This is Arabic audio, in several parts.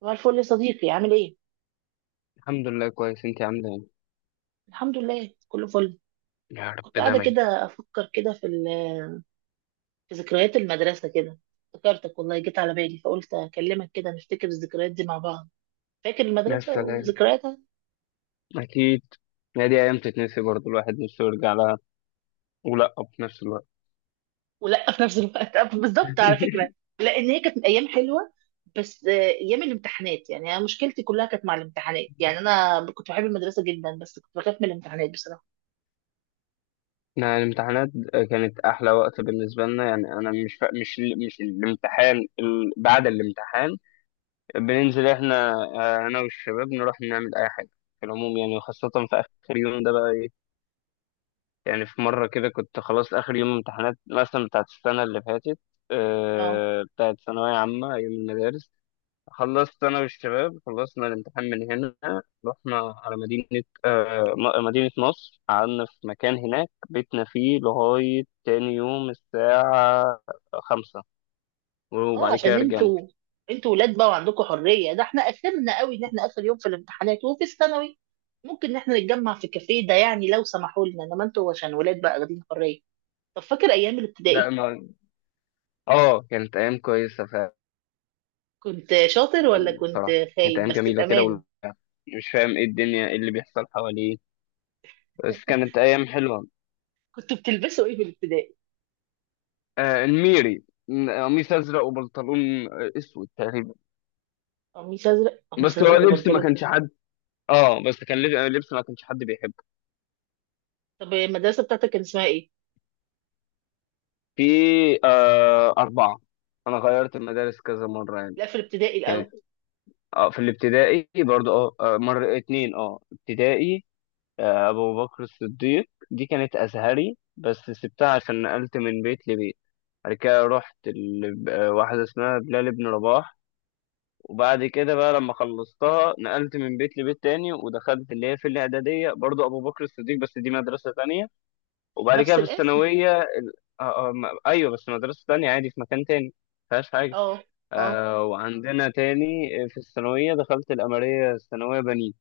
صباح الفل يا صديقي، عامل ايه؟ الحمد لله كويس، انت عامله ايه؟ الحمد لله كله فل. يا كنت رب قاعدة دايما. كده أفكر كده في ذكريات المدرسة كده. افتكرتك والله، جيت على بالي فقلت أكلمك كده نفتكر الذكريات دي مع بعض. فاكر يا المدرسة سلام، وذكرياتها؟ اكيد. يا دي ايام تتنسي برضو، الواحد نفسه يرجع لها ولا في نفس الوقت. ولا في نفس الوقت بالظبط على فكرة. لأن هي كانت أيام حلوة، بس أيام الامتحانات، يعني أنا مشكلتي كلها كانت مع الامتحانات. يعني أنا كنت بحب المدرسة جدا، بس كنت بخاف من الامتحانات بصراحة. احنا الامتحانات كانت احلى وقت بالنسبه لنا، يعني انا مش الامتحان، بعد الامتحان بننزل احنا، انا والشباب نروح نعمل اي حاجه في العموم، يعني وخاصه في اخر يوم ده بقى ايه. يعني في مره كده كنت خلاص اخر يوم امتحانات، مثلا بتاعت السنه اللي فاتت، اه. بتاعت ثانويه عامه ايام المدارس. خلصت أنا والشباب، خلصنا الامتحان من هنا، رحنا على مدينة مدينة نصر، قعدنا في مكان هناك بيتنا فيه لغاية تاني يوم الساعة خمسة، اه، وبعد كده عشان رجعنا. انتوا ولاد بقى وعندكم حريه. ده احنا اخرنا قوي ان احنا اخر يوم في الامتحانات وفي الثانوي ممكن ان احنا نتجمع في كافيه، ده يعني لو سمحوا لنا، انما انتوا عشان ولاد بقى واخدين حريه. طب فاكر ايام لا الابتدائي؟ ما، اه كانت أيام كويسة فعلا. كنت شاطر ولا كنت بصراحة كانت خايب؟ أيام بس جميلة كده بامانه. مش فاهم ايه الدنيا، ايه اللي بيحصل حواليه، بس كانت ايام حلوه. كنتوا بتلبسوا ايه في الابتدائي؟ آه الميري، قميص ازرق وبنطلون اسود تقريبا. قميص ازرق، قميص بس هو ازرق لبس ما وبنطلون. كانش حد، اه بس كان لبس ما كانش حد بيحبه. طب المدرسه بتاعتك كان اسمها ايه؟ في، آه أربعة، أنا غيرت المدارس كذا مرة يعني. لا، في الابتدائي كانت، الاول. آه في الابتدائي برضو، اه مرة اتنين اه ابتدائي. آه أبو بكر الصديق دي كانت أزهري، بس سبتها عشان نقلت من بيت لبيت. بعد كده رحت واحدة اسمها بلال بن رباح. وبعد كده بقى لما خلصتها نقلت من بيت لبيت تاني، ودخلت اللي هي في الإعدادية برضو أبو بكر الصديق، بس دي مدرسة تانية. وبعد كده نفس في الاسم. الثانوية أيوه، بس مدرسة تانية عادي في مكان تاني، مفيهاش حاجة. اه. اه. آه وعندنا تاني في الثانوية دخلت الأمرية الثانوية بنين.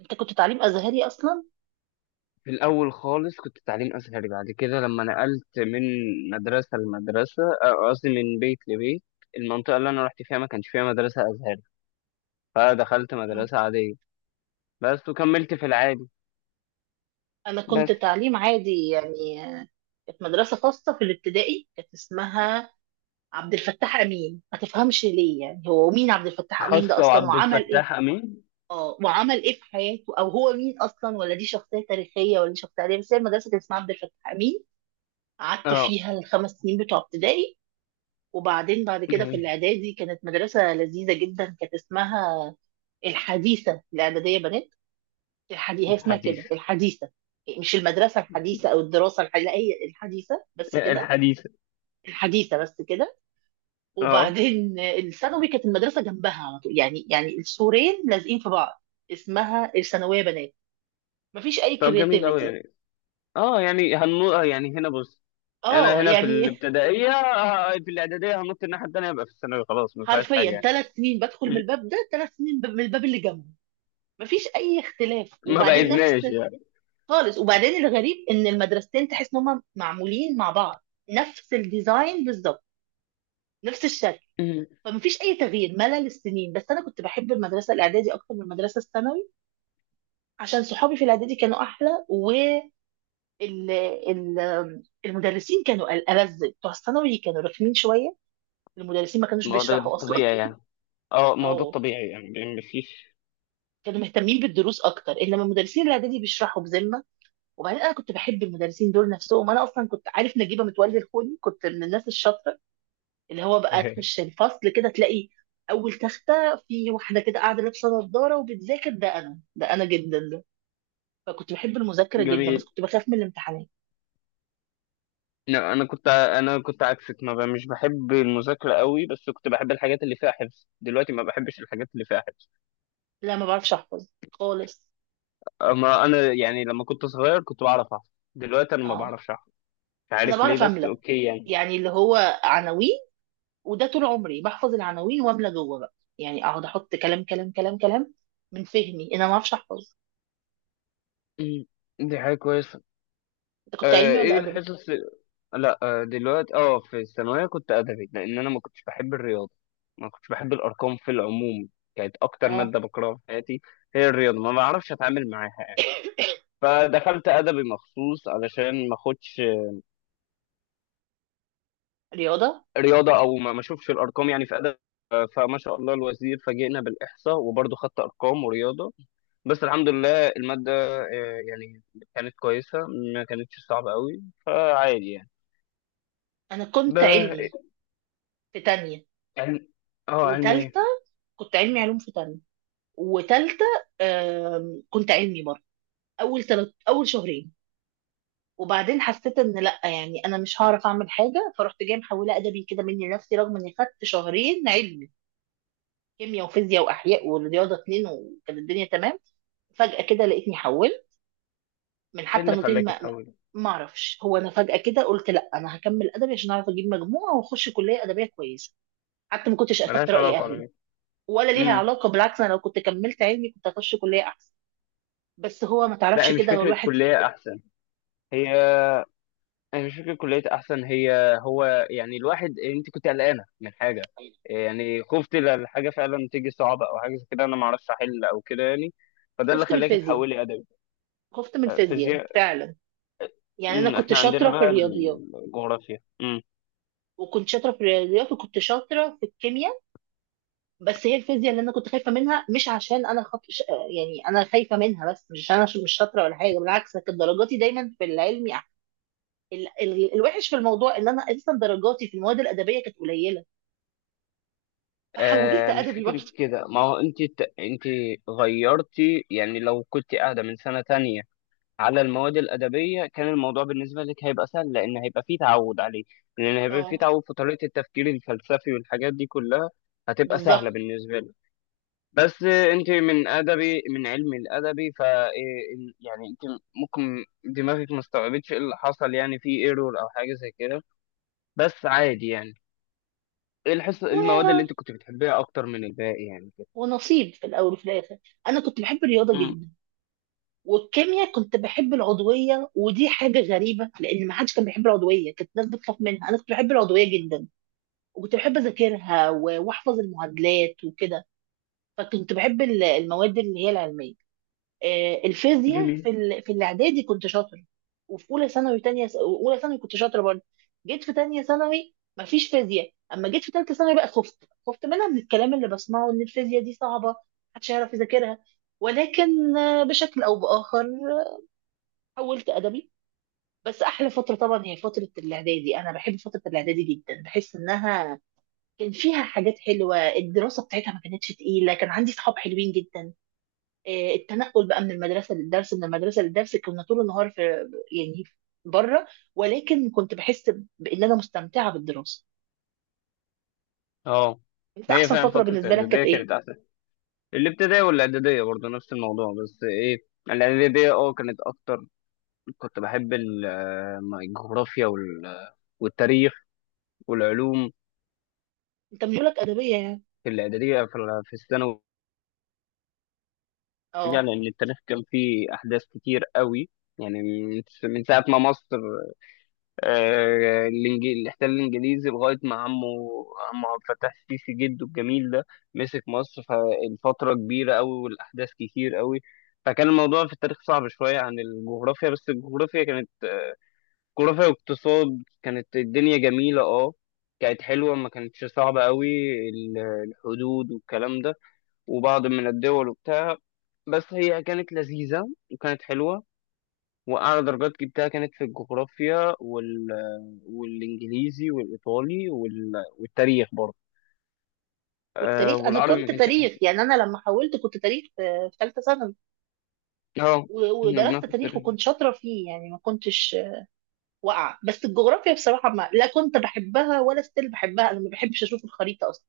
انت كنت تعليم ازهري اصلا؟ في الأول خالص كنت تعليم أزهري، بعد كده لما نقلت من مدرسة لمدرسة، قصدي من بيت لبيت، المنطقة اللي أنا رحت فيها ما كانش فيها مدرسة أزهري، فدخلت مدرسة عادية بس، وكملت في العادي. انا بس كنت تعليم عادي، يعني كانت مدرسه خاصه في الابتدائي، كانت اسمها عبد الفتاح امين. ما تفهمش ليه، يعني هو مين عبد الفتاح امين ده خاصة اصلا وعبد وعمل ايه؟ الفتاح أمين. اه، وعمل ايه في حياته، او هو مين اصلا؟ ولا دي شخصيه تاريخيه ولا دي شخصيه عادية؟ بس هي المدرسه كانت اسمها عبد الفتاح امين. قعدت اه فيها ال5 سنين بتوع ابتدائي. وبعدين بعد كده في جميل. الاعدادي كانت مدرسه لذيذه جدا، كانت اسمها الحديثه الاعداديه بنات. الحديث، هي اسمها كده الحديث. الحديثة. مش المدرسة الحديثة أو الدراسة الحديثة، لا، هي الحديثة بس كده. الحديث. الحديثة بس كده. اه وبعدين الثانوي كانت المدرسة جنبها على طول، يعني يعني السورين لازقين في بعض. اسمها الثانوية بنات. مفيش أي طب جميل أوي كرياتيفيتي. يعني. اه يعني هنو... آه، يعني هنا بص، انا اه هنا في يعني، الابتدائيه، في الاعداديه هنط الناحيه التانيه، يبقى في الثانوي خلاص ما فيهاش حرفيا حاجه يعني. 3 سنين بدخل من م- الباب ده، 3 سنين من الباب اللي جنبه. مفيش أي اختلاف، ما وبعدين نفس بعدناش يعني. خالص. وبعدين الغريب إن المدرستين تحس إن هما معمولين مع بعض، نفس الديزاين بالظبط، نفس الشكل. م. فمفيش اي تغيير، ملل السنين. بس انا كنت بحب المدرسه الاعدادي اكتر من المدرسه الثانوي، عشان صحابي في الاعدادي كانوا احلى، والمدرسين كانوا ألذ. بتوع الثانوي كانوا رخمين شويه، المدرسين ما كانوش ما هو ده بيشرحوا اصلا. الطبيعي يعني. اه ما هو ده او الطبيعي يعني ما فيش. كانوا مهتمين بالدروس اكتر، انما مدرسين الاعدادي بيشرحوا بذمه. وبعدين انا كنت بحب المدرسين دول نفسهم. انا اصلا كنت عارف نجيبه متولي الخوني، كنت من الناس الشاطره اللي هو بقى تخش الفصل كده تلاقي اول تختة في واحدة كده قاعدة لابسة نظارة وبتذاكر. ده انا، ده انا جدا ده. فكنت بحب المذاكرة جدا، بس جميل. كنت بخاف من الامتحانات. لا انا انا كنت عكسك، ما ب... مش بحب المذاكره قوي، بس كنت بحب الحاجات اللي فيها حفظ. دلوقتي ما بحبش الحاجات اللي فيها حفظ. لا، ما بعرفش احفظ خالص. اما انا، يعني لما كنت صغير كنت بعرف احفظ، دلوقتي انا ما اه. بعرفش احفظ. مش انا عارف ليه، بعرف بس املى، اوكي يعني. يعني اللي هو عناوين. وده طول عمري بحفظ العناوين، واملى جوه بقى، يعني اقعد احط كلام كلام كلام كلام من فهمي. انا ما اعرفش احفظ. م. دي حاجه كويسه. انت كنت علمي ولا ايه ادبي؟ الحصص؟ لا، دلوقتي اه في الثانويه كنت ادبي، لان انا ما كنتش بحب الرياضه، ما كنتش بحب الارقام في العموم. كانت اكتر اه. ماده بكرهها في حياتي هي الرياضه، ما بعرفش اتعامل معاها يعني. فدخلت ادبي مخصوص علشان ما اخدش رياضة. رياضه، او ما اشوفش الارقام يعني في ادبي. فما شاء الله الوزير فاجئنا بالاحصاء، وبرضه خدت ارقام ورياضه. بس الحمد لله الماده، يعني كانت كويسه، ما كانتش صعبه قوي، فعادي يعني. انا ب... كنت علمي في تانية علم... اه علمي. وتالتة. كنت علمي علوم في تانية وتالتة. كنت علمي برضه أول تلت، أول شهرين، وبعدين حسيت إن لأ، يعني أنا مش هعرف أعمل حاجة. فرحت جاية محولة أدبي كده مني لنفسي، رغم إني خدت شهرين علمي، كيمياء وفيزياء وأحياء ورياضة اتنين، وكانت الدنيا تمام. فجأة كده لقيتني حولت من، ايه حتى اللي أنا قلت لهم، خلاك ما تحول؟ ما أعرفش. هو أنا فجأة كده قلت لأ، أنا هكمل أدبي عشان أعرف أجيب مجموعة وأخش كلية أدبية كويسة. حتى ما كنتش أخدت ملهاش رأي علاقه على أهلي. فكره. ولا ليها امم. علاقة، بالعكس، أنا لو كنت كملت علمي كنت هخش كلية أحسن. بس هو ما لا، تعرفش كده هو الواحد. هي هي مش فكره كليه احسن، هي، هو يعني الواحد، انت كنت قلقانه من حاجه، يعني خفت الحاجه فعلا تيجي صعبه، او حاجه زي كده انا ما اعرفش احل او كده يعني، فده اللي خفت من خلاك الفيزياء، تحولي ادبي؟ خفت من الفيزياء فيزياء. فعلا. يعني انا امم، كنت احنا عندنا شاطره في بقى الرياضيات، الجغرافيا. امم. وكنت شاطره في الرياضيات وكنت شاطره في الكيمياء، بس هي الفيزياء اللي انا كنت خايفه منها. مش عشان انا يعني انا خايفه منها، بس مش عشان انا مش شاطره ولا حاجه، بالعكس، أنا كانت درجاتي دايما في العلمي الوحش في الموضوع ان انا اساسا درجاتي في المواد الادبيه كانت قليله. فحولت آه مش ادبي برضه. فكره كده، ما هو انت غيرتي. يعني لو كنت قاعده من سنه تانية على المواد الأدبية، كان الموضوع بالنسبة لك هيبقى سهل، لأن هيبقى فيه تعود عليه، لأن هيبقى فيه اه تعود في طريقة التفكير الفلسفي والحاجات دي كلها. هتبقى سهلة بالظبط. بالنسبة لك. بس أنت من أدبي، من علم الأدبي، ف يعني أنت ممكن دماغك ما استوعبتش إيه اللي حصل، يعني في ايرور أو حاجة زي كده، بس عادي يعني. إيه الحصة و... المواد اللي أنت كنت بتحبيها أكتر من الباقي يعني كده؟ ونصيب في الاول وفي الاخر. انا كنت بحب الرياضه أمم. جدا، والكيمياء كنت بحب العضويه. ودي حاجه غريبه، لان ما حدش كان بيحب العضويه، كانت الناس بتخاف منها. انا كنت بحب العضويه جدا، وكنت بحب اذاكرها واحفظ المعادلات وكده. فكنت بحب المواد اللي هي العلميه. الفيزياء جميل. في في الاعدادي كنت شاطر، وفي اولى ثانوي تانية اولى ثانوي كنت شاطره برضه. جيت في تانية ثانوي مفيش فيزياء، اما جيت في تالتة ثانوي بقى خفت، خفت منها من الكلام اللي بسمعه ان الفيزياء دي صعبه، محدش هيعرف يذاكرها. ولكن بشكل او باخر حولت ادبي. بس احلى فتره طبعا هي فتره الاعدادي. انا بحب فتره الاعدادي جدا، بحس انها كان فيها حاجات حلوه. الدراسه بتاعتها ما كانتش تقيله، كان عندي صحاب حلوين جدا. التنقل بقى من المدرسه للدرس، من المدرسه للدرس، كنا طول النهار في، يعني، بره. ولكن كنت بحس بان انا مستمتعه بالدراسه. أه، انت هي احسن فعلا فتره فترة بالنسبه لك كانت الإعدادية ايه؟ كانت أحسن. الابتدائية والإعدادية برضه نفس الموضوع، بس إيه، الإعدادية أه كانت أكتر. كنت بحب الجغرافيا والتاريخ والعلوم انت ميولك ادبيه يعني. في الإعدادية، في في الثانوي يعني. اه. لأن التاريخ كان فيه أحداث كتير قوي، يعني من ساعة ما مصر، اللي احتل الانجليزي لغايه ما عمه عبد الفتاح السيسي جده الجميل ده مسك مصر، فالفتره كبيره قوي والاحداث كتير قوي. فكان الموضوع في التاريخ صعب شويه عن الجغرافيا، بس الجغرافيا كانت جغرافيا واقتصاد، كانت الدنيا جميله اه. كانت حلوه، ما كانتش صعبه قوي، ال- الحدود والكلام ده وبعض من الدول وبتاع، بس هي كانت لذيذه وكانت حلوه. وأعلى درجات جبتها كانت في الجغرافيا والإنجليزي والإيطالي والتاريخ برضه. أه والتاريخ، انا والعربي ما كنت كانش تاريخ، أحسن. يعني انا لما حولت كنت تاريخ. في ثالثه ثانوي اه كنا ودرست بناخد تاريخ تاريخ. وكنت شاطره فيه، يعني ما كنتش وقع. بس الجغرافيا بصراحة ما، لا كنت بحبها ولا ستيل بحبها. أنا ما بحبش أشوف الخريطة أصلا،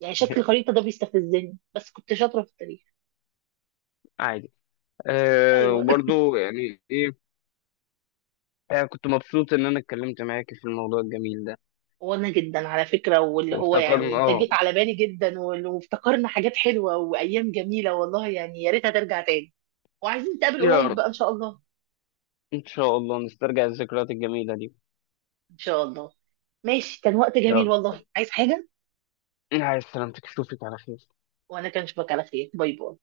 يعني شكل الخريطة ده بيستفزني. بس كنت شاطرة في التاريخ. عادي. أه أيوه. وبرضه يعني إيه. أه كنت مبسوط إن أنا اتكلمت معاك في الموضوع الجميل ده وأنا جدا على فكرة، واللي هو يعني وافتكرنا، أنت اه. جيت على بالي جدا، وافتكرنا حاجات حلوة وأيام جميلة، والله يعني يا ريتها ترجع تاني. وعايزين نتقابل يا قريب رب بقى إن شاء الله. إن شاء الله نسترجع الذكريات الجميلة دي. إن شاء الله. ماشي، كان وقت جميل يلا، والله، عايز حاجة؟ عايز سلامتك، أشوفك على خير. وأنا كان أشوفك على خير، باي باي.